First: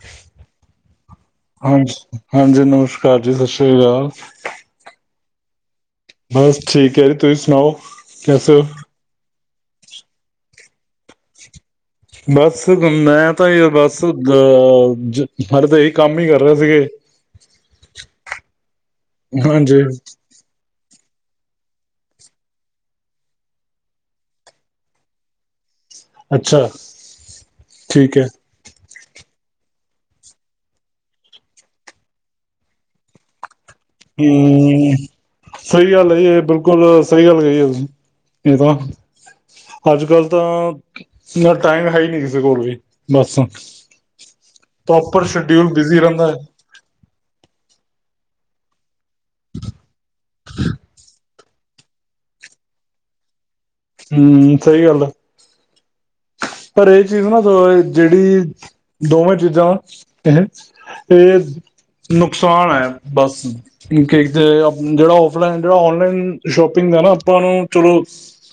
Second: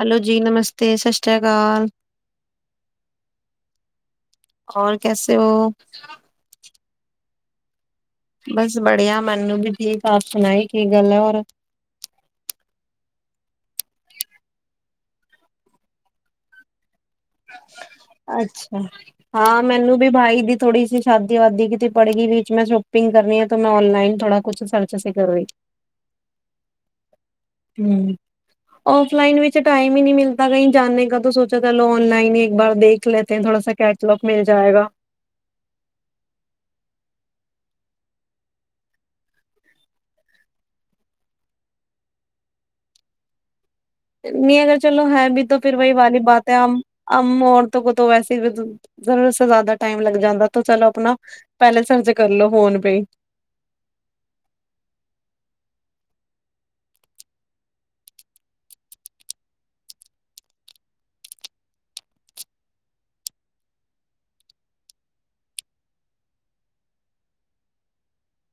Hello ਜੀ ਨਮਸਤੇ ਸਤਿ ਸ੍ਰੀ ਹ ਅਕਾਲ ਹਾਂਜੀ ਨਮਸਕਾਰ ਜੀ ਸਤਿ ਸ਼੍ਰੀ ਅਕਾਲ। ਉਹ, ਬਸ ਠੀਕ ਹੈ ਤੁਸੀਂ ਸੁਣਾਓ। ਕੈਸੇ ਹੋ ਬਸ ਬੜੀਆ, ਮੈਨੂੰ ਵੀ ਠੀਕ ਆਪ ਸੁਣਾਈ ਕੀ ਗੱਲ ਹੈ ਹੋਰ, ਬਸ ਮੈਂ ਤਾਂ ਬਸ ਅ ਹਡੇ ਤਾਂ ਇਹੀ ਕੰਮ ਹੀ ਕਰ ਰਹੇ ਸੀਗੇ ਅੱਛਾ ਹਾਂ ਹਾਂਜੀ ਮੈਨੂੰ ਵੀ ਬਾਈ ਦੀ ਥੋੜੀ ਸੀ ਸ਼ਾਦੀ ਵਾਦੀ ਕਿਤੇ ਪੜ ਗਈ ਵੀ ਮੈਂ ਸ਼ੋਪਿੰਗ ਕਰਨੀ ਆ ਮੈਂ ਔਨਲਾਈ ਥੋੜਾ ਕੁਛ ਸਰਚ ਅਸੀਂ ਕਰ ਰਹੀ ਅੱਛਾ ਠੀਕ ਹੈ ਹਮ ਫਲਾਈਨ ਵਿੱਚ ਟਾਈਮ ਹੀ ਨਹੀਂ ਮਿਲਦਾ ਕਹੀ ਜਾਣੇ ਕ ਤਾਂ ਸੋਚਾ ਚਲੋ ਔਨਲਾਈਨ ਹੀ ਇੱਕ ਬਾਰ ਦੇਖ ਲਤੇ ੋੜਾ ਹਮ ਸਹੀ ਗੱਲ ਹੈ ਇਹ ਬਿਲਕੁਲ ਸਹੀ ਗੱਲ ਗ ਇਹ ਤਾਂ ਅੱਜ ਕੱਲ ਤਾਂ ਟਾਈਮ ਹੈ ਹੀ ਨੀ ਕਿਸੇ ਕੋਲ ਵੀ ਬੱਸ ਨਹੀਂ ਅਗਰ ਚਲੋ ਹੈ ਵੀ ਫਿਰ ਵਹੀ ਵਾਲੀ ਰਹਿੰਦਾ ਹੈ ਬਾਤ ਹੈਮ ਔਰ ਤੋਂ ਵੈਸੇ ਜ਼ਿਆਦਾ ਟਮ ਲੱਗ ਜਾਂਦਾ ਚਲੋ ਆਪਣਾ ਪਹਿਲੇ ਸਰਚ ਕਰਲੋ ਫੋਨ ਪੇ ਹਮ ਸਹੀ ਗੱਲ ਆ ਪਰ ਇਹ ਚੀਜ਼ ਨਾ ਜਿਹੜੀ ਦੋਵੇਂ ਚੀਜ਼ਾਂ ਇਹ ਇਹ ਨੁਕਸਾਨ ਹੈ ਬਸ ਜਿਹੜਾ ਫਲਾਈਨ ਜਿਹੜਾ ਔਨਲਾਈਨ ਸ਼ੋਪਿੰਗ ਹੈ ਨਾ ਆਪਾਂ ਨੂੰ ਚਲੋ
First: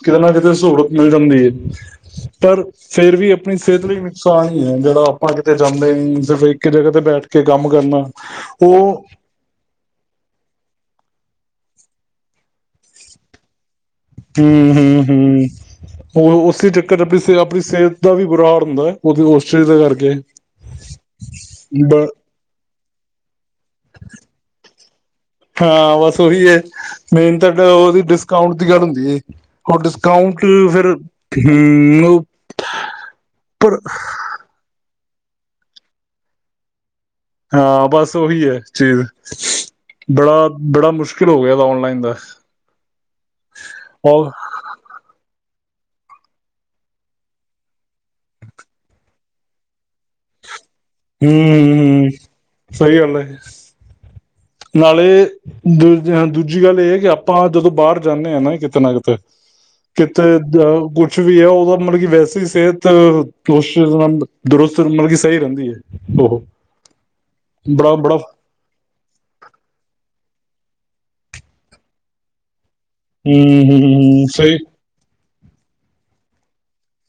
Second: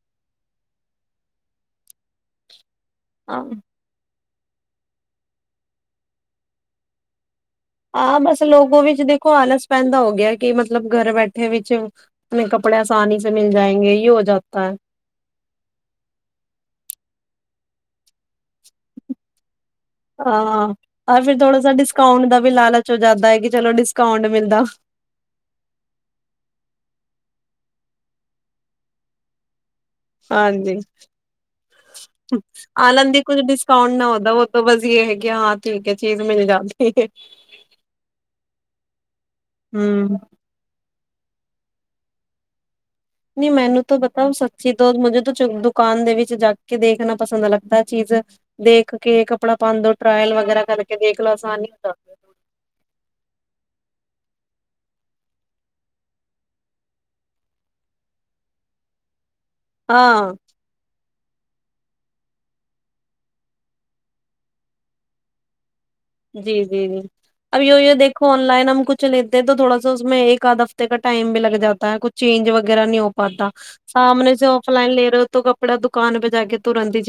ਕਿਤੇ ਨਾ ਕਿਤੇ ਸਹੂਲਤ ਮਿਲ ਜਾਂਦੀ ਹੈ ਪਰ ਫੇਰ ਵੀ ਆਪਣੀ ਹਾਂ ਸਿਹਤ ਲਈ ਸ ਹੀ ਹੈ ਜਿਹੜਾ ਆਪਾਂ ਕਿਤੇ ਜਾਂਦੇ ਸਿਰਫ ਇੱਕ ਜਗ੍ਹਾ ਤੇ ਬੈਠ ਕੇ ਕੰਮ ਕਰਨਾ ਹਾਂ ਬਸ ਲੋਕੋ ਉਹ ਵਿੱਚ ਦੇਖੋ ਆਲਸ ਪੈਂਦਾ ਹੋ ਗਿਆ ਕਿ ਮਤਲਬ ਘਰ ਬੈਠੇ ਥੇ ਵਿੱਚ ਆਪਣੇ ਕੱਪੜੇ ਆਸਾਨੀ ਸੇ ਮਿਲ ਜਾਏਗੇ ਹਮ ਹਮ ਹਮ ਉਹ ਉਸੇ ਚ ਆਪਣੀ ਆਪਣੀ ਸਿਹਤ ਦਾ ਵੀ ਬੁਰਾਾਲ ਹੁੰਦਾ ਹੈ ਉਹ [unintelligible] ਦਾ ਕਰਕੇ, ਬ ਚ ਜ਼ਿਆਦਾ ਹੈ ਕਿ ਹਾਂ ਬਸ ਉਹੀ ਹੈ, ਮੇਨ ਡ ਉਹਦੀ ਡਿਸਕਾਊਂਟ ਦੀ ਗੱਲ ਹੁੰਦੀ ਹੇ। ਹਾਂਜੀ। ਹਮ ਉੱਪਰ ਆਲੰਦੀ ਹੁਂ ਕੁਛ ਡਿਸਕਾਊਂਟ ਨਾ ਹੁਂਦਾ ਉਹ ਤਾ ਬਸ ਹੈਗੀ ਹਾਂ, ਠੀਕ ਹੈ। ਚੀਜ਼ ਮਿਲ ਜਾਂਦੀ ਹੈ। ਹਾਂ ਬਸ ਉਹੀ ਹੈ ਚੀਜ਼। ਬੜਾ-ਬੜਾ ਮੁਸ਼ਕਿਲ ਫਿਰ ਹੋ ਗਿਆ ਦਾ ਔਨਲਾਈਨ ਦਾ ਨਹੀਂ ਮੈਨੂੰ ਤਾਂ ਬਤਾ ਹਮ ਹੈ। ਸੱਚੀ ਦੋ [unintelligible] ਦੁਕਾਨ ਦੇ ਵਿੱਚ ਜਾ ਕੇ ਦੇਖਣਾ, ਪਸੰਦ ਲੱਗਦਾ ਹੈ। ਚੀਜ਼ ਦੇਖ ਕੇ ਕੱਪੜਾ ਪਾਉਣ ਦ ਟਰਾਇਲ ਵਗੈਰਾ ਕਰਕੇ ਦੇਖ ਲੋ ਆਸਾਨੀ ਹੋ ਹੁੱ, ਹੁੱ। ਸਹੀ ਗੱਲ ਹੇ। ਨਾਲੇ ਦ ਦੂਜੀ ਗੱਲ ਇਹ ਹੈ ਕਿ ਆਪਾਂ ਜਦੋਂ ਬਾਹਰ ਜਾਂਦੇ ਹਾਂ ਨਾ ਕਿਤੇ ਨਾ ਕਿਤੇ ਕਿੱਥੇ ਦ [unintelligible] ਕੁਛ ਵੀ ਹੈ ਉਹਦਾ ਮਤਲਬ ਕਿ ਵੈਸੇ ਸਿਹਤ ਦਰੁਸਤ ਮਤਲਬ ਕਿ ਸਹੀ ਰਹਿੰਦੀ ਹੈ। ਉਹ ਜੀ-ਜੀ-ਜੀ ਅ ਵਿਓ-ਵਿਓ ਬੜਾ ਬੜਾ ਦੇਖੋ ਔਨਲਾਈਨ ਹਮ ਕੁਛ ਤਾਂ ਥੋੜਾ ਉਸਮੇ ਇੱਕ ਕ ਹਫ਼ਤੇ ਕ ਟਾਈਮ ਵੀ ਲਗ ਜਾਦਾ ਹੈ ਕੁਛ ਚੇਜ ਵਗ ਵਗੈਰਾ ਨਹੀਂ ਹੋ ਪਾਤਾ ਹਮ ਹਮ ਸਾਹਮਣੇ ਸੇ ਸਹੀ ਔਫਲਾਈਨ ਲੈ ਰਹੇ ਹੋ ਤੋਂ ਕੱਪੜਾ ਦੁਕਾਨ ਪੇ ਜਾ ਕੇ ਤੁਰਨਤ ਦੀ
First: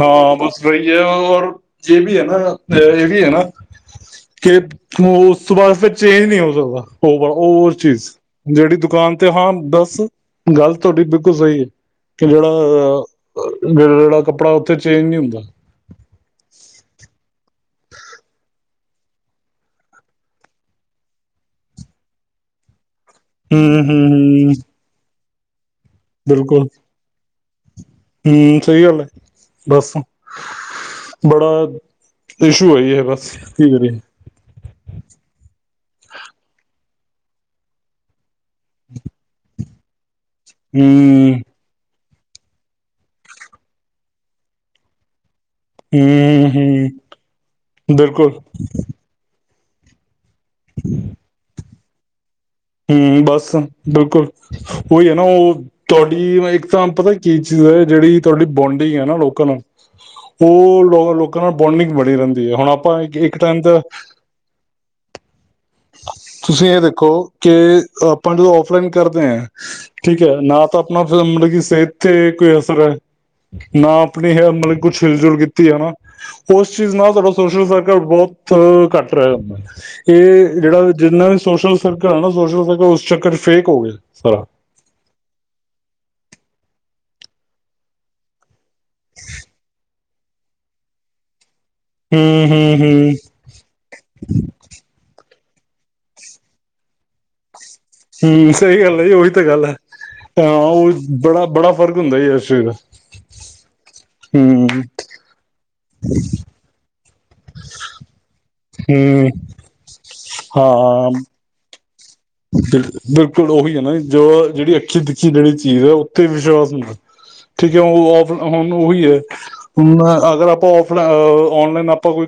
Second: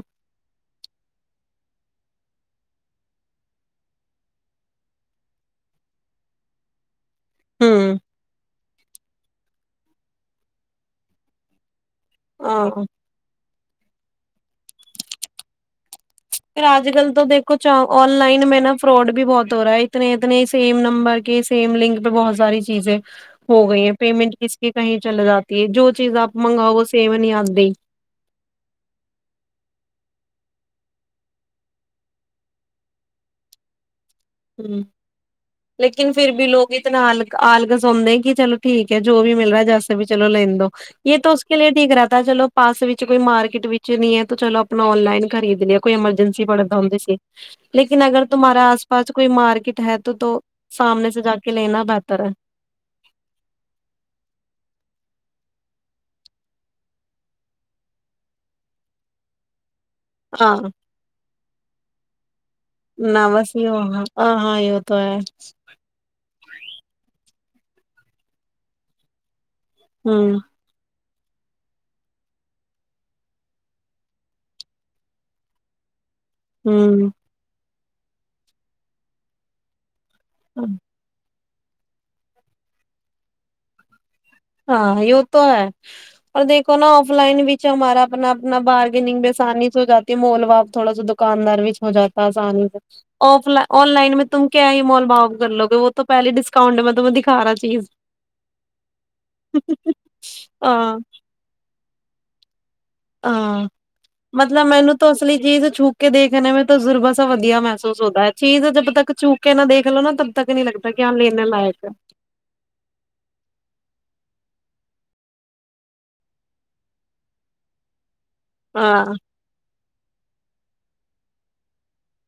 ਹਾਂ ਬਸ ਸਹੀ ਹੈ ਔਰ ਜੇ ਵੀ ਹੈ ਨਾ ਇਹ ਵੀ ਹੈ ਨਾ, ਕਿ ਉਸ ਤੋਂ ਬਾਅਦ ਫਿਰ ਚੇਂਜ ਨਹੀਂ ਹੋ ਸਕਦਾ। ਹੋਰ ਚੀਜ਼ ਜਿਹੜੀ ਦੁਕਾਨ ਤੇ ਹਾਂ ਬਸ, ਗੱਲ ਤੁਹਾਡੀ ਬਿਲਕੁਲ ਸਹੀ ਹੈ। ਕਿ ਜਿਹੜਾ ਜੜ ਜਿਹੜਾ ਕੱਪੜਾ ਫਿਰ ਚੇਂਜ ਨਹੀਂ ਹੁੰਦਾ ਕੁਛ ਔਨਲਾਈਨ ਮੇਂ ਨਾ ਫਰੋਡ ਵੀ ਬਹੁਤ ਹੋ ਰਿਹਾ ਹੈ। ਇਤੇ ਇਤਨੇ ਸੇਮ ਨੰਬਰ ਕੇ ਸੇਮ ਲਿੰਕ ਪੇ ਬਹੁਤ ਸਾਰੀ ਚੀਜ਼ੇ ਹੋ ਹੂੰ ਗਈ ਹੈ ਪੇਮੈਂਟ ਹੂੰ ਹੂੰ, ਕਿਸ ਕਹੀ ਚਲੇ ਜਾ ਤੇ ਜੋ ਚੀਜ਼ ਆਪ ਮੰਗਵਾਓੋ, ਸੇਮ ਨੀ ਆਂਦੀ ਤੇ ਹਮ। ਸਹੀ ਗੱਲ ਹੈ। ਬਸ ਬੜਾ ਇਸ਼ੂ ਆਈ ਹੈ, ਬਸ ਕੀ ਕਰਿਏ। ਹਮ ਲੇਕਿਨ ਫਿਰ ਵੀ ਲੋਕ ਇਤਨਾ ਆਲ ਆਲਕ ਸੁੌਦੇ ਕਿ ਚਲੋ ਠੀਕ ਹੈ ਜੋ ਵੀ ਮਿਲ ਰਿਹਾ ਹੈ ਜੈਸ ਚਲੋ ਲੈਨ ਦੋ ਇਹ ਤਾਂ ਹੂੰ ਉਸ ਠੀਕ ਰ ਤਾਂ ਚਲੋ ਪਾਸ ਵਿੱਚ ਕੋਈ ਮਾਰਕੀਟ ਵਿੱਚ ਨੀ ਹੈ ਤੇ ਚਲੋ ਆਪਣਾ ਔਨਲਾਈਨ ਖਰੀਦ ਲਿਆ ਕੋਈ ਐਮਰਜੈਂਸੀ ਹੂੰ ਪੜ੍ਹਦ ਹੂੰ ਹੁੰਦੀ ਸੀ ਲੇਕਿਨ ਅਗਰ ਤ ਬਿਲਕੁਲ ਤੁਮਾਰਾ ਕੋਈ ਮਾਰਕੀਟ ਹੈ ਤੋਂ-ਤੋਂ ਸਾਹਮਣੇ ਸੇ ਜਾ ਕੇ ਲੇਨਾ [unintelligible] ਹਮ ਬਸ ਬਿਲਕੁਲ ਉਹੀ ਹੈ ਨਾ ਉਹ ਤੁਹਾਡੀ ਇੱਕ ਤਾਂ ਪਤਾ ਕੀ ਚੀਜ਼ ਹੈ ਜਿਹੜੀ ਤੁਹਾਡੀ ਬੋਂਡਿੰਗ ਹੈ ਨਾ ਲੋਕਾਂ ਨਾਲ। ਉਹ ਲੋ ਲੋਕਾਂ ਨਾਲ ਬੋਂਡਿੰਗ ਬੜੀ ਰਹਿੰਦੀ ਹੈ ਹੁਣ ਆਪਾਂ ਇੱਕ ਟਾਈਮ ਤਾਂ ਤੁਸੀਂ ਇਹ ਦੇਖੋ ਕਿ ਆਪਾਂ ਜਦੋਂ ਔਫਲਾਈਨ ਕਰਦੇ ਹ। ਠੀਕ ਹੈ ਨਾ ਤਾਂ ਆਪਣਾ ਫਿਰ ਮਤਲਬ ਸਿਹਤ ਤੇ ਅਸਰ ਨਾ ਆਪਣੀ ਮਤਲਬ ਕੁਛ ਹਿਲ ਜੁਲ ਕੀਤੀ ਹਨਾ। ਉਸ ਚੀਜ਼ ਨਾਲ ਤੁਆਡਾ ਸੋਸ਼ਲ ਸਰਕਲ ਬਹੁਤ ਕਟ ਰਹ ਜਾਂਦਾ। ਇਹ ਜਿਹੜਾ ਵੀ ਜਿੰਨਾ ਵਿ ਸੋਸ਼ਲ ਸੋਸ਼ਲ ਸਕਲ ਉਸ ਚੱਕਰ ਚ ਫੇਕ ਹੋ ਗਿਆ। ਸਾਰਾ ਹਾਂ ਯੂ ਤੋਂ ਹੈ ਪਰ ਦੇਖੋ ਨਾ ਔਫਲਾਈਨ ਵਿੱਚ ਹਮਾਰਾ ਆਪਣਾ ਬਾਰਗਿੰਗ ਮੇਂ ਆਸਾਨੀ ਚ ਹੋ ਤੇ ਮੋਲ ਭਾਵ ਥੋੜਾ ਸਾ ਦੁਕਾਨਾਰ ਵਿੱਚ ਹੋ ਹੂੰ ਜਾਤਾ ਹੂੰ ਆਸਾਨੀ [unintelligible] ਹੂੰ ਔਫ ਔਨਲਾਈਨ ਮੈਂ ਤੁਮ ਕਿਆ ਹੀ ਮੋਲ ਭਾਵ ਕਰ ਲੋਗੇ ਵੋ ਤੋਂ ਪਹਿਲੀ ਡਿਸਕਾਊਂਟ ਮੈਂ ਤੂੰਮੈਂ ਦਿਖਾ ਰਿਹਾ ਚੀਜ਼। ਹਮ। ਸਹੀ ਗੱਲ ਹੈ ਜੀ ਉਹੀ ਤਾਂ ਗੱਲ ਹੈ ਹਾਂ ਉਹ ਬੜਾ-ਬੜਾ ਫਰਕ ਹੁੰਦਾ ਜੀ ਇਸ ਚੀਜ਼ ਦਾ। ਹਾਂ ਮਤਲਬ ਹੂੰ ਮੈਨੂੰ ਤਾਂ ਅਸਲੀ ਚੀਜ਼ ਛੂਕ ਕੇ ਦੇਖਣੇ ਮੈਂ ਤਜ਼ੁਰਬਸ ਵਧੀਆ ਮਹਿਸੂਸ [unintelligible] ਚੀਜ਼ ਜਦ ਤੱਕ ਚੂੱਕ ਕੇ ਨਾ ਦੇਖਲੋ ਨਾ ਤ ਪੱਕ ਨੀ ਲੱਗਦਾ ਹਾਂ ਆ ਲੇਨਾ ਲਾ [inaudible] ਬਿਲਕੁਲ ਉਹੀ ਹੈ ਨਾ ਜੋ ਜਿਹੜੀ ਅੱਖੀ ਤਖੀ ਜਿਹੜੀ ਚੀਜ਼ ਹੈ ਉੱਥੇ ਵਿਸ਼ਵਾਸ ਹੁੰਦਾ ਠੀਕ ਹੈ ਉਹ ਆਪ ਹੁਣ ਉਹੀ ਹੈ ਹੁਣ ਅਗਰ ਆਪਾਂ ਆਫ ਆਪਣਾ ਔਨਲਾਈਨ ਆਪਾਂ ਕੋਈ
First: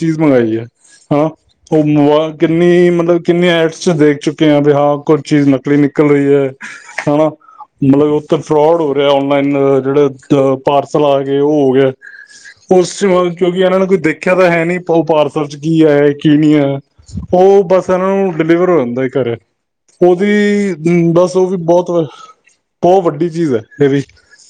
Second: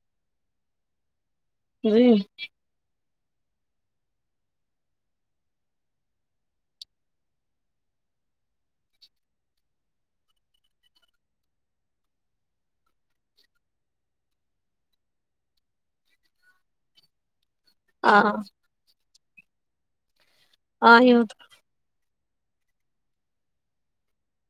ਚੀਜ਼ ਮੰਗਾਈ ਹੈ ਹਾਂ ਉਹ ਕਿੰਨੀ ਮਤਲਬ ਕਿੰਨੇ ਐਡਸ ਚ ਦੇਖ ਚੁੱਕੇ ਹ ਵੀ ਹਾਂ ਕੁਝ ਚੀਜ਼ ਨਕਲੀ ਨਿਕਲ ਰਹੀ ਹੈ। ਹਨਾ ਮਤਲਬ ਉਥੇ ਫਰੋਡ ਹੋ ਰਿਹਾ, ਆਨਲਾਈਨ ਜਿਹੜੇ ਪਾਰਸਲ ਆ ਗਏ ਉਹ ਹੋ ਗਿਆ ਉਸ ਕਿਉਂਕਿ? ਇਹਨਾਂ ਨੇ ਕੋਈ ਦੇਖਿਆ ਤਾਂ ਹੈ ਨੀ, ਉਹ ਪਾਰਸਲ ਚ ਕੀ ਹੈ, ਕੀ ਨਹੀਂ। ਹੈ। ਉਹ ਬੱਸ ਇਹਨਾਂ ਨੂੰ। ਹੋ ਜਾਂਦਾ ਘਰੇ [unintelligible] ਤੇ ਬਸ ਬਹੁਤ ਹੈ। ਬਹੁਤ ਵੱਡੀ ਚੀਜ਼ ਹੈ । ਇਹ ਵੀ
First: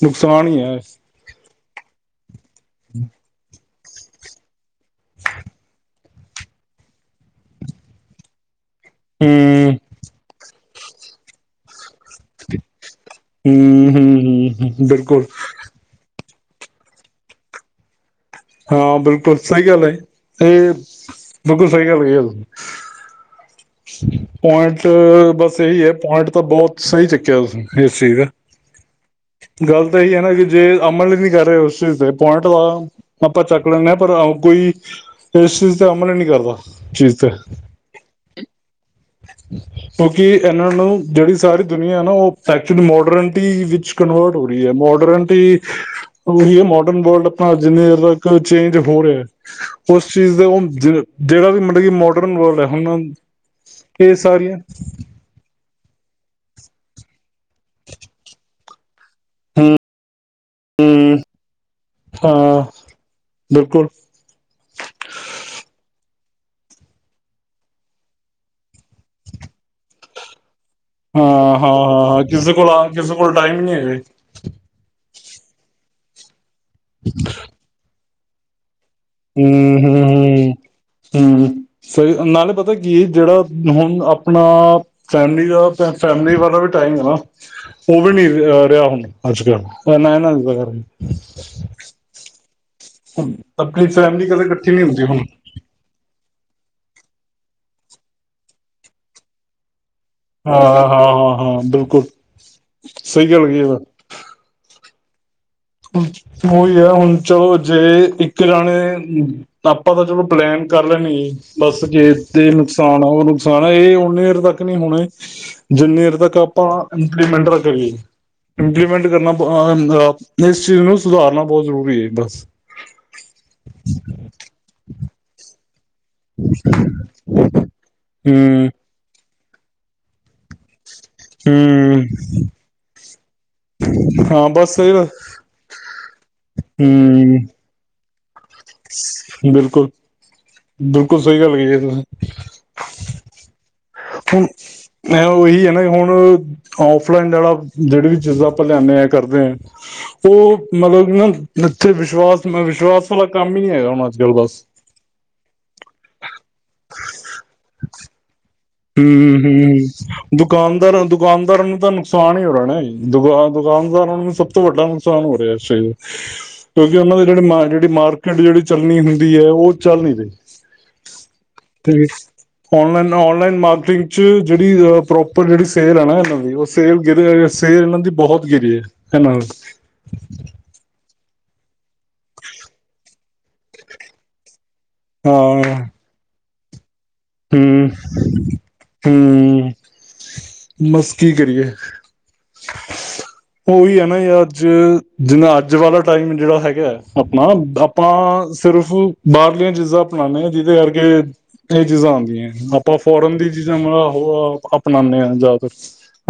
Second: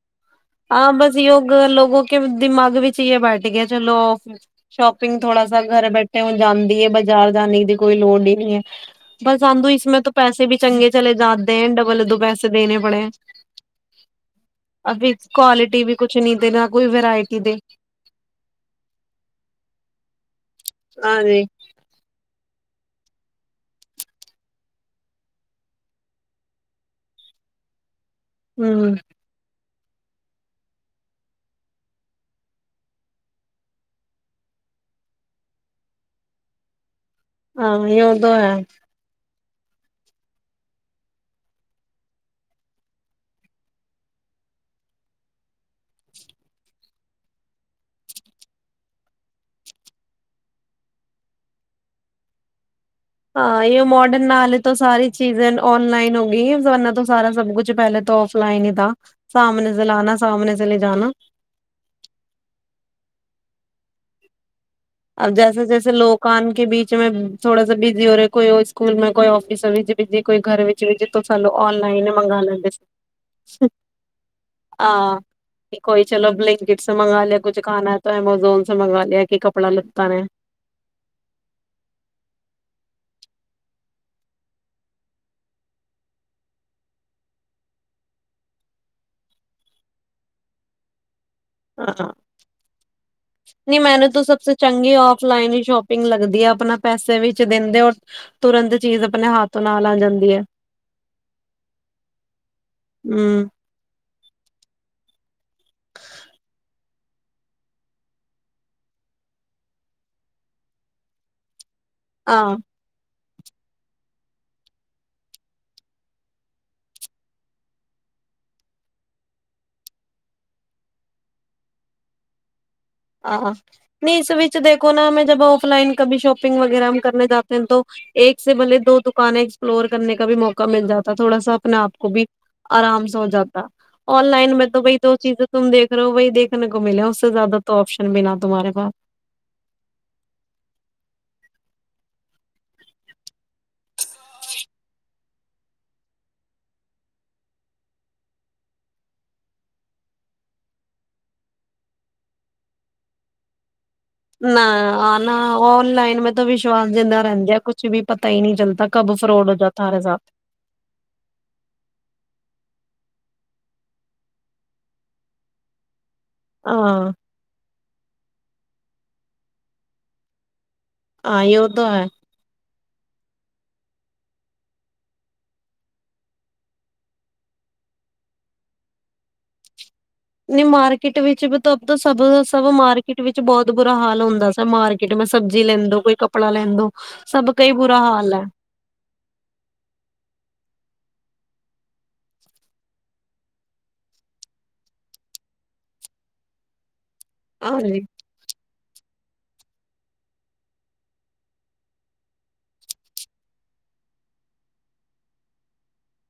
ਨੁਕਸਾਨ ਹੀ ਹੈ ਹਾਂ, ਬਸ ਯੋਗ ਲੋਕੋ ਕੇ ਦਿਮਾਗ ਵੀ ਵਿੱਚਏ ਬਾਰਟੀ ਚਲੋ ਔਫ ਸ਼ੋਪਿੰਗ ਥੋੜਾ ਸਾ ਘਰ ਬੈਠੇ ਹੁਣ ਜਾਂਦੀ ਹੈ। ਬਜ਼ਾਰ ਜਾਣੇ ਦੀ ਕੋਈ ਲੋੜ ਹੀ ਨਹੀਂ ਹੈ। ਬਸ ਹਮ ਆਉਂਦੇ ਇਸੇ ਤੋਂ ਪੈਸੇ ਵੀ। ਚੰਗੇ ਚਲੇ ਜਾਦੇ ਹੈ। ਡਬਲ ਤੋਂ ਹਮ ਹਮ ਹਮ ਬਿਲਕੁਲ ਟੀਵੀ ਕੁਛ ਨੀ ਦੇ ਨਾ ਕੋਈ ਵਰਾਇਟੀ ਹੈ [inaudible] ਹਾਂ ਬਿਲਕੁਲ ਸਹੀ ਗੱਲ ਏ। ਇਹ ਬਿਲਕੁਲ ਸਹੀ ਗੱਲ ਹੈ। ਤੁੂੰ [unintelligible] ਪੁਆਇੰਟ ਬਸ ਇਹੀ ਹੈ। ਪੁਆਇੰਟ ਤਾਂ ਬਹੁਤ ਸਹੀ ਚੁੱਕਿਆ ਤੁ [unintelligible] ਹਮ ਗੱਲ ਤਾਂ ਇਹੀ ਹੈ ਨਾ ਕਿ, ਜੇ ਅਮਲ ਹੀ ਨਹੀਂ ਕਰ ਰਹੇ ਉਸ ਚੀਜ਼ ਤੇ ਪੁਆਇੰਟ ਦਾ ਆਪਾਂ ਚੱਕ ਲੈਂਦੇ ਹਾਂ। ਪਰ ਕੋਈ ਇਸ ਚੀਜ਼ ਤੇ ਅਮਲ ਹੀ ਨਹੀਂ ਕਰਦਾ । ਹਾਂ ਯਉਦੋ ਹੈ। ਕਿਉਂਕਿ ਇਹਨਾਂ ਨੂੰ ਜਿਹੜੀ ਸਾਰੀ ਦੁਨੀਆ ਨਾ ਉਹ ਐਕਚੁਲੀ ਮੋਡਰਨਟੀ ਵਿੱਚ ਕਨਵਰਟ ਹੋ ਰਹੀ ਹੈ। ਮੋਡਰਨਿਟੀ ਉਹੀ ਹੈ ਮੋਡਰਨ ਵਰਲਡ ਆਪਣਾ ਜਿੰਨੀ ਦੇਰ ਤੱਕ ਚੇਂਜ ਹੋ ਰਿਹਾ, ਉਸ ਚੀਜ਼ ਦਾ ਉਹ ਜਿਹੜਾ ਵੀ ਮਤਲਬ ਕਿ ਮੋਡਰਨ ਵਰਲਡ ਹੈ। ਹੁਣ। ਇਹ ਮੋਡਰਨ ਨਾਲੇ ਤੋਂ, [unintelligible] ਸਾਰੀ ਚੀਜ਼ ਔਨਲਾਈਨ ਹੋ ਗਈ ਜ਼ਮਾਨਾ ਤੋਂ ਸਾਰਾ ਸਭ ਕੁਛ ਪਹਿਲਾਂ ਤੋਂ ਸਭ ਔਫਲਾਈਨ ਹੀ ਥਾ। ਸਾਮਣੇ ਚਲਾ ਆਣਾ ਸਾਮਣੇ ਚਲੇ ਜਾਣਾ ਹਮ [unintelligible] ਹਾਂ ਬਿਲਕੁਲ ਕਾਮ ਕੇ ਬੀਚ ਮ ਥੋੜਾੇ ਬਿਜ਼ੀ ਹੋ ਰਿਹਾ, ਕੋਈ ਉਹ ਸਕੂਲ ਮੈਂ, ਕੋਈ ਔਫਿਸ ਬਿਜ਼ੀ, ਕੋਈ ਘਰ ਵਿੱਚ। ਬਿਜੀ ਤਾਂ ਹਾਂ ਸਾਨੂੰ ਹਾਂ ਔਨਲਾਈਨ ਹਾਂ ਮੰਗਾ ਕਿਸੇ ਕੋਲ ਲੈਂਦੇ ਹੈ, ਸੀ ਕਿਸੇ ਕੋਲ ਟਾਈਮ ਨੀ ਹੈਗਾ। ਹਾਂ ਕੋਈ ਚਲੋ ਬਲਿੰਕ [unintelligible] ਕਿਟਸ ਮ ਮੰਗਵਾ ਲਿਆ ਕੁਛ ਖਾ [unintelligible] ਐਮਾਜ਼ੋਨ। ਮੰਗਵਾ ਲਿਆ ਕਿ? ਕੱਪੜਾ ਹਮ ਹਮ ਲਤਾ ਨੇ ਹਮ ਹਮ ਸਹੀ ਨਾਲੇ ਪਤਾ ਕੀ ਜਿਹੜਾ, ਹੁਣ ਆਪਣਾ ਫੈਮਿਲੀ ਦਾ, ਫੈਮਲੀ ਵਾਲਾ ਵੀ ਟਾਈਮ ਹੈ, ਨਾ ਉਹ ਵੀ ਨੀ ਰਿਹਾ ਹੁਣ ਅੱਜ ਕੱਲ ਨਾ ਇਹਨਾਂ ਦਾ ਕਰ। ਹਾਂ ਨਹੀਂ ਆਪਣੀ ਮੈਨੂੰ ਤਾਂ ਫੈਮਿਲੀ ਕਦੇ ਸਭਤੋਂ ਇਕੱਠੀ ਨੀ ਚੰਗੀ ਹੁੰਦੀ ਹੁਣ ਔਫਲਾਈਨ ਹੀ ਸ਼ੋਪਿੰਗ ਲੱਗਦੀ ਹੈ। ਆਪਣਾ ਪੈਸੇ ਵਿੱਚ ਦਿੰਦੇ ਹੁਨ ਤੁਰੰਤ ਚੀਜ਼ ਆਪਣੇ ਹੱਥ ਨਾਲ ਆ ਜਾਂ ਹਾਂ ਹਾਂ ਹਾਂ ਹਾਂ ਬਿਲਕੁਲ ਸਹੀ ਗੱਲ ਹਮ ਕਹੀ। ਉਹੀ ਹੈ ਹੁਣ ਚਲੋ ਜੇ ਇੱਕ ਜਾਣੇ ਆਪਾਂ ਤਾਂ ਚਲੋ ਪਲੈਨ ਕਰ ਲੈਣੀ। ਬਸ ਖੇਤ ਹਾਂ ਦੇ ਨੁਕਸਾਨ ਆ ਓਹਨੂ। ਸਾਰਾ ਇਹ ਓਹਨੀ ਦੇਰ ਤੱਕ ਨਹੀਂ ਹੋਣਾਐ ਜਿੰਨੀ ਦੇਰ ਤੱਕ ਆਪਾਂ ਇੰਪਲੀਮੈਂਟ ਨਾ ਕਰੀਏ ਇੰਪਲੀਮੈਂਟ ਕਰਨਾ ਇਸ ਚੀਜ਼ ਨੂੰ ਸੁਧਾਰਨਾ ਬਹੁਤ ਜ਼ਰੂਰੀ ਹੈ ਬਸ। ਆਹ ਨਹੀਂ ਇਸ ਵਿੱਚ ਦੇਖੋ ਨਾ ਮੈਂ ਜਬ ਔਫਲਾਈਨ ਕਭੀ ਸ਼ੋਪਿੰਗ ਵਗੈਰਾ ਹਮ ਕਰਨੇ ਜਾਤੇ ਹੈ ਤੋਂ ਐਕ ਸੇ ਹਮ ਭਲੇ ਦੋ ਦੁਕਾਨੇ ਐਕਸ ਪਲੋਰ ਕਰਨੇ ਕਾ ਭੀ ਮੌਕਾ ਮਿਲ ਜਾ ਤਾਂ ਥੋੜਾ ਸਾਂ ਆਪਣੇ ਆਪ ਹਮ ਕੋ ਭੀ ਆਰਾਮ ਸਾ ਹੋ ਜਾਤਾ ਹਾਂ ਔਨਲਾਈਨ ਮੇ ਬਸ ਤੋ ਸਹੀ ਬਈ ਗੱਲ ਜੌ ਚੀਜ਼ ਤੁਮ ਦੇਖ ਰਹੇ ਹੋ ਵਹਿ ਦੇਖਨੇ ਕੋ ਮਿਲੇ ਉਸ ਸੇ ਹਮ ਜ਼ਿਆਦਾ ਤੋਂ ਸ਼ਨ ਬਿਨਾਂ। ਬਿਲਕੁਲ ਬਿਲਕੁਲ ਸਹੀ ਗੱਲ ਕਹੀ ਹੈ। [unintelligible] ਐ ਓਹੀ ਹੈ ਨਾ ਹੁਣ ਔਫਲਾਈਨ ਵਾਲਾ ਜਿਹੜੀ ਵੀ ਚੀਜ਼ਾਂ ਆਪਾਂ ਲਿਆਣੇ ਆ ਕਰਦੇ ਹ ਉਹ ਮਤਲਬ ਨਾ ਇੱਥੇ ਵਿਸ਼ਵਾਸ ਵਿਸ਼ਵਾਸ ਵਾਲਾ ਕੰਮ ਹੀ ਨੀ ਹੈਗਾ ਓਨਾਂ ਨਾ ਆ ਨਾ ਔਨਲਾਈਨ ਮੈਂ ਤਾਂ ਵਿਸ਼ਵਾਸ ਜਿੰਦਾ ਰਹਿੰਦੇ ਆ ਕੁਛ ਵੀ ਪਤਾ ਹੀ ਨਹੀਂ ਚੱਲ ਹਮ ਹ ਹਮ ਦੁਕਾਨਦਾਰਾਂ ਦੁਕਾਨਦਾਰਾਂ ਨੂੰ ਤਾਂ ਨੁਕਸਾਨ ਹੀ ਹੋ ਰਿਹਾ ਦੁ ਦੁਕਾਨਦਾਰਾਂ ਨੂੰ ਸਭ ਤੋਂ ਵੱਡਾ ਨੁਕਸਾਨ ਹੋ ਰਿਹਾ ਸਹੀ ਐ। ਕਿਉਂਕਿ ਉਹਨਾਂ ਦੇ ਜਿਹੜੇ ਮਾ ਮਾਰਕੀਟ ਜਿਹੜੀ ਚੱਲਣੀ ਹੁੰਦੀ ਹੈ ਉਹ ਚੱਲ ਨੀ ਰਹੀ। ਆਹ ਯੋ ਤੋ ਹੈ। ਔਨ ਲਾਈਨ ਮਾਰਕੀਟਿੰਗ ਚ ਜਿਹੜੀ ਅ ਪ੍ਰੋਪਰ ਜਿਹੜੀ ਸੇਲ ਹੈ ਨਾ ਇਹਨਾਂ ਦੀ ਉਹ ਸੇਲ ਗੀਰੀ ਸੇਲ ਇਹਨਾਂ ਦੀ ਬਹੁਤ ਗਿਰੀ ਹੈ ਇਹਨਾਂ ਦੀ। ਨੀ ਮਾਰਕੀਟ ਵਿਚ ਵੀ ਬਤ ਦਾ ਸਬ ਸਭ ਮਾਰਕੀਟ ਵਿਚ ਬਹੁਤ ਬੁਰਾ ਹਾਲ ਹੁੰਦਾ ਸੀ। ਮਾਰਕੀਟ ਮੇ ਸਬਜੀ ਲੈਂਦੋ ਕੋਈ ਕਪ ਕੱਪੜਾ ਲੈਂਦੋ। ਸਭ ਕਈ ਬੁਰਾ ਹਾਲ ਹੈ ਹੂੰ-ਹੂੰ, ਬਸ ਕੀ ਕਰੀਏ ਓਹੀ ਹੈ ਨਾ ਜਾ ਅੱਜ ਜਿੰਨਾ ਅੱਜ ਵਾਲਾ ਟਾਈਮ ਜਿਹੜਾ ਹੈਗਾ। ਆਪਨਾ ਹਾਂਜੀ ਆਪਾਂ। ਸਿਰਫ ਬਾਹਰਲੀਆਂ ਚੀਜ਼ਾਂ ਅਪਣਾਣੇ ਆ ਜਿਹਦੇ ਕਰਕੇ ਚੀਜ਼ਾਂ ਆਉਦੀਆਂ ਆਪਾਂ ਫੋਰਨ ਦੀ ਚੀਜ਼ਾਂ ਉਹ ਅਪਣਾਉਨੇ ਆ ਜ਼ਿਆਦਾ।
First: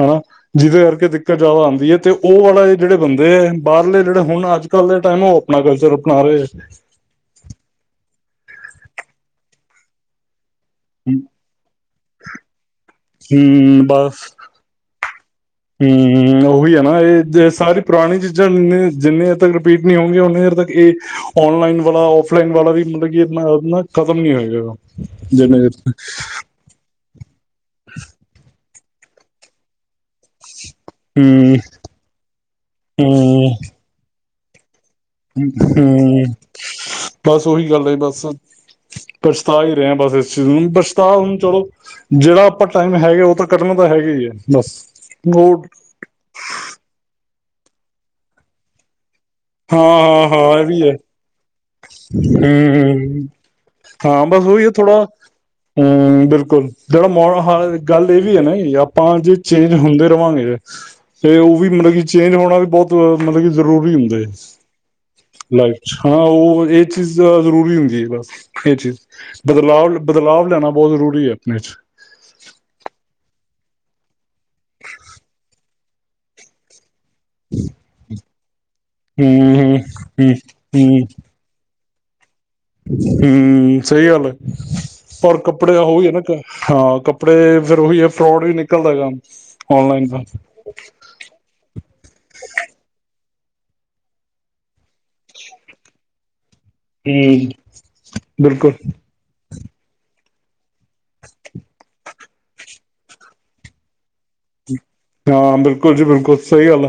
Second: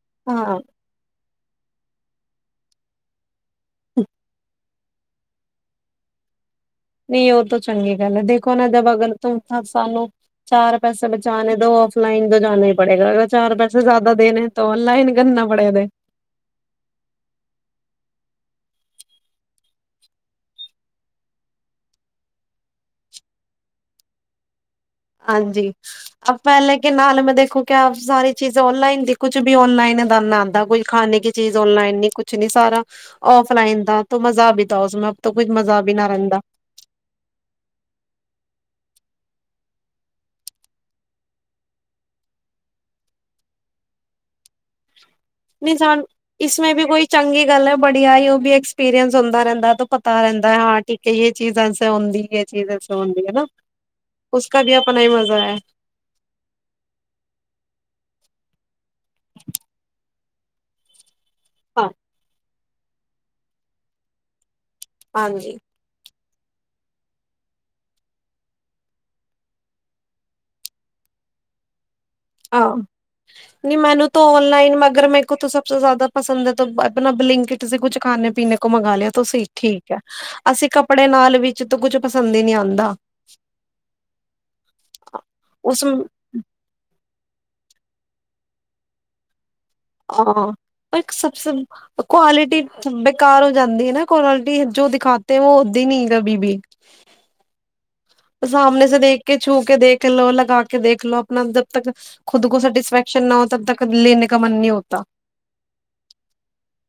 ਹਨਾ ਹਾਂ ਜਿਹਦੇ ਕਰਕੇ ਦਿਕ ਕਰਜਾਵਾ ਆਦੀ ਹੈ ਤੇ ਉਹ ਵਾਲਾ ਐ ਜਿਹੜੇ ਬੰਦੇ ਹੈ। ਬਾਹਰਲੇ ਜਿਹੜਾ ਹੁਣ ਅ ਕੱਲ ਦੇ ਟੈਮ ਉਹ ਆਪਣਾ ਕਲਚਰ ਅਪਣਾ ਰਹੇ। ਨਹੀਂ ਉਹ ਤਾਂ ਚੰਗੀ ਗੱਲ ਹੈ ਦੇਖੋ ਨਾ ਜਦ ਅਗਰ ਤ ਤਾਂ ਸਾਨੂੰ, ਚਾਰ ਪੈਸੇ ਬਚਾਨੇ ਦੋ ਔਫਲਾਈਨ ਤੋਂ ਜਾਨਾ ਹੀ ਪੜੇਗਾ ਅਗਰ ਚਾਰ ਪੈਸੇ ਹਮ ਜ਼ਿਆਦਾ ਬਸ ਦੇਣੇ ਤਾਂ ਔਨਲਾਈਨ, ਹੂੰ ਉਹੀ ਹੈ ਨਾ ਇਹ ਸਾਰੀ ਪੁਰਾਣੀ ਚ, ਜਾਂਨੇ ਜਿੰਨੇ ਹਰ ਤੱਕ ਰਿਪੀਟ ਨਹੀਂ ਹੋਗੇ ਉਨੇ ਹਰ ਤੱਕ ਇਹ ਔਨਲਾਈਨ ਵਾਲਾ ਔਫਲਾਈਨ ਵਾਲਾ ਵੀ ਮਤਲਬ ਖਤਮ ਨੀ ਹੋਏਗਾਗਾ। ਹਾਂਜੀ ਅ ਪਹਿਲੇ ਕੇ ਨਾਲ ਮੈਂ ਦੇਖੋ ਕਿਆ ਸਾਰੀ ਚੀਜ਼ ਔਨਲਾਈਨ ਕੁਝ ਵੀ ਔਨਲਾਈਨ ਦਨਾ ਆਦਾ ਕੋਈ ਖਾਨੇ ਕੀ ਹੂੰ ਚੀਜ਼ ਔਨਲਾਈਨ ਨੀ ਕੁਛ ਨੀ ਸਾਰਾ ਹੂੰ ਔਫਲਾਈਨ ਦਾ, ਮਜ਼ਾ ਵੀ, ਹੂੰ ਬਸ ਉਹੀ ਗੱਲ ਬਸ, ਪਛਤਾ ਹੀ ਰਹੇ ਹਾਂ ਬਸ ਇਸ ਚੀਜ਼ ਨੂੰ ਪਛਤਾ ਹੁਣ ਚਲੋ ਜਿਹੜਾ ਆਪਾਂ ਟਾਈਮ ਹੈਗਾ ਉਹ ਤਾਂ ਕੱਢਣਾ ਤਾਂ ਹੈਗਾ ਹੀ ਹੈ। ਬਸ ਉਹ ਇਨਸਾਨ ਇਸਮੇ ਵੀ ਕੋਈ ਚੰਗੇ, ਗੱਲ ਹੈ ਬੜੀ ਆਈ ਉਹ ਵੀ ਐਕਸਪੀਰੀਅੰਸ, ਹਾਂ-ਹਾਂ-ਹਾਂ, ਇਹ ਵੀ ਹੈ ਹੂੰ, ਹਾਂ ਬਸ ਉਹੀ ਹੈ ਥੋੜਾ ਹੂੰ ਬਿਲਕੁਲ ਜਿਹੜਾ ਮਹੋਲ ਗੱਲ ਇਹ ਵੀ ਹੈ ਨਾ ਆਪ ਆਪਾਂ ਜੇ ਚੇਂਜ ਹੁੰਦੇ ਰਹਾਂਗੇ। ਤੇ, ਤੇ ਉਹ ਵੀ ਮਤਲਬ ਕਿ ਚੇਂਜ ਹੋਣਾ ਵੀ ਬਹੁਤ ਮਤਲਬ ਕਿ ਜ਼ਰੂਰੀ ਹੁੰਦੇ ਹੈ ਹਾਂਜੀ ਹ ਲਾਈਫ ਚ ਹਾਂ ਉਹ ਇਹ ਚੀਜ਼ ਜ਼ਰੂਰੀ ਹੁੰਦੀ ਹੈ ਬਸ ਇਹ ਚੀਜ਼ ਬਦਲਾਵ ਬਦਲਾਵ ਲੈਣਾ ਬਹੁਤ ਜ਼ਰੂਰੀ ਹੈ ਆਪਣੇ 'ਚ ਹਾਂ ਨਹੀਂ ਮੈਨੂੰ ਤਾਂ ਔਨਲਾਈਨ ਮਗਰ ਮੈ ਕੋ ਸਬ ਤੋਂ ਜ਼ਿਆਦਾ ਪਸੰਦ ਹੈ ਆਪਣਾ ਬਲਿੰਕਟ ਕੁੱਛ ਖਾਣੇ ਪੀਣੇ ਕੋ ਮੰਗਵਾ ਲਿਆ ਤੁਸੀਂ ਹੂੰ ਠੀਕ ਹੈ ਹੂੰ ਅਸੀਂ ਹੂੰ ਕੱਪੜੇ ਨਾਲ ਵਿੱਚ ਤੋਂ ਕੁਝ ਹੂੰ ਸਹੀ ਗੱਲ ਪਰ ਕੱਪੜੇ ਉਸ ਉਹੀ ਹੈ ਨਾ ਹਾਂ ਕੱ ਕੱਪੜੇ ਫੇਰ ਉਹੀ ਹੈ ਫਰੋਡ ਵੀ ਨਿਕਲਦਾ ਕੰਮ ਹਾਂ ਸਭ ਕੁਵਾਲਿਟੀ ਬੇਕਾਰ ਹੋ ਜਾਂਦੀ ਹੈ ਨਾ ਕੁਆਲਿਟੀ ਜੋ ਦਿਖਾਤੇ ਹੈ ਵੋ ਹੁੰਦੀ ਨੀ ਹੂੰ ਬਿਲਕੁਲ ਸਾਮ੍ਹਣੇ ਦੇ ਦੇਖ ਕੇ ਛੂ ਕੇ ਦੇਖ ਲੋ ਲੱਗ ਕੇ ਦੇਖ ਲੋ ਆਪਣਾ ਜਬ ਤੱਕ ਖੁਦ ਕੋ ਸੈਟਿਸਫੈਕਸ਼ਨ ਨਾ ਹੋ ਤਬ ਤੱਕ ਲੈਣੇ ਹਾਂ ਬਿਲਕੁਲ ਜੀ ਬਿਲਕੁਲ ਸਹੀ ਗੱਲ ਆ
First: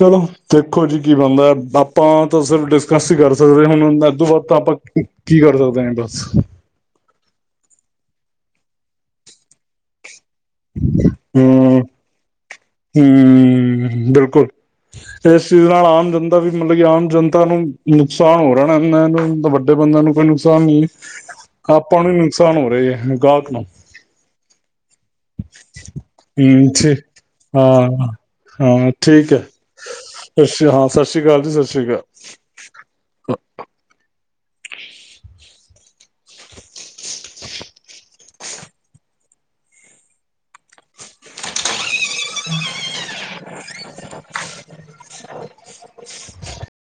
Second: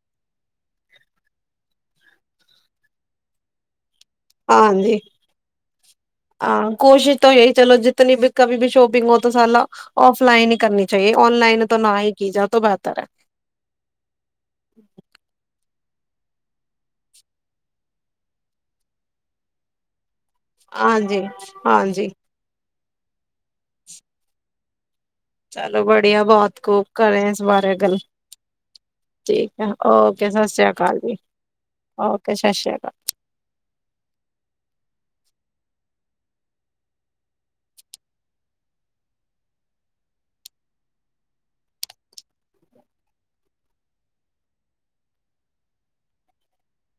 ਚਲੋ ਦੇਖੋ ਜੀ ਕੀ ਬਣਦਾ ਹੈ ਆਪਾਂ ਤਾਂ ਸਿਰਫ ਡਿਸਕਸ ਹੀ ਕਰ ਸਕਦੇ ਹੁਣ ਉਸ ਤੋਂ ਬਾਅਦ ਤਾਂ ਆਪਾਂ ਕੀ ਕਰ ਸਕਦੇ ਆ ਬਸ ਤਾ ਏਹ ਚਲੋ ਜਿੱਤਨੀ ਬੀ ਕਭੀ ਭੀ ਸ਼ੋਪਿੰਗ ਹੋ ਤੋ ਸਾਲਾ ਔਫ ਹੂੰ ਹੂੰ, ਬਿਲਕੁਲ ਇਸ ਚੀਜ਼ ਨਾਲ ਆਮ ਜਨਤਾ ਵੀ ਮਤਲਬ ਕਿ ਆਮ ਜਨਤਾ ਨੂੰ ਨੁਕਸਾਨ ਹੋ ਰਿਹਾ ਐਨਾਂ ਨੂੰ ਵੱਡੇ ਬੰਦਾ ਨੂੰ ਤੇ ਨੁ ਨੁਕਸਾਨ ਨੀ ਆਪਾਂ ਨੂੰ ਈ ਨੁਕਸਾਨ ਹੋ ਰਹੇ ਐ। ਗਾਹਕ ਨੂੰ। ਚਲੋ ਬੜੀਆ ਬਹੁਤ ਹੂੰ ਖੂਬ ਠੀਕ ਕਰੇ ਇਸ ਬਾਰੇ ਗੱਲ ਹਾਂ ਠੀਕ ਹੈ ਓਕੇ ਸਤਿ ਸ੍ਰੀ ਅੱਛਾ ਹਾਂ ਅਕਾਲ ਸਤਿ ਜੀ, ਸ਼੍ਰੀ ਅਕਾਲ ਸਤਿ ਸ਼੍ਰੀ ਅਕਾਲ ਓਕੇ ਸਤ ਸ੍ਰੀ ਅਕਾਲ।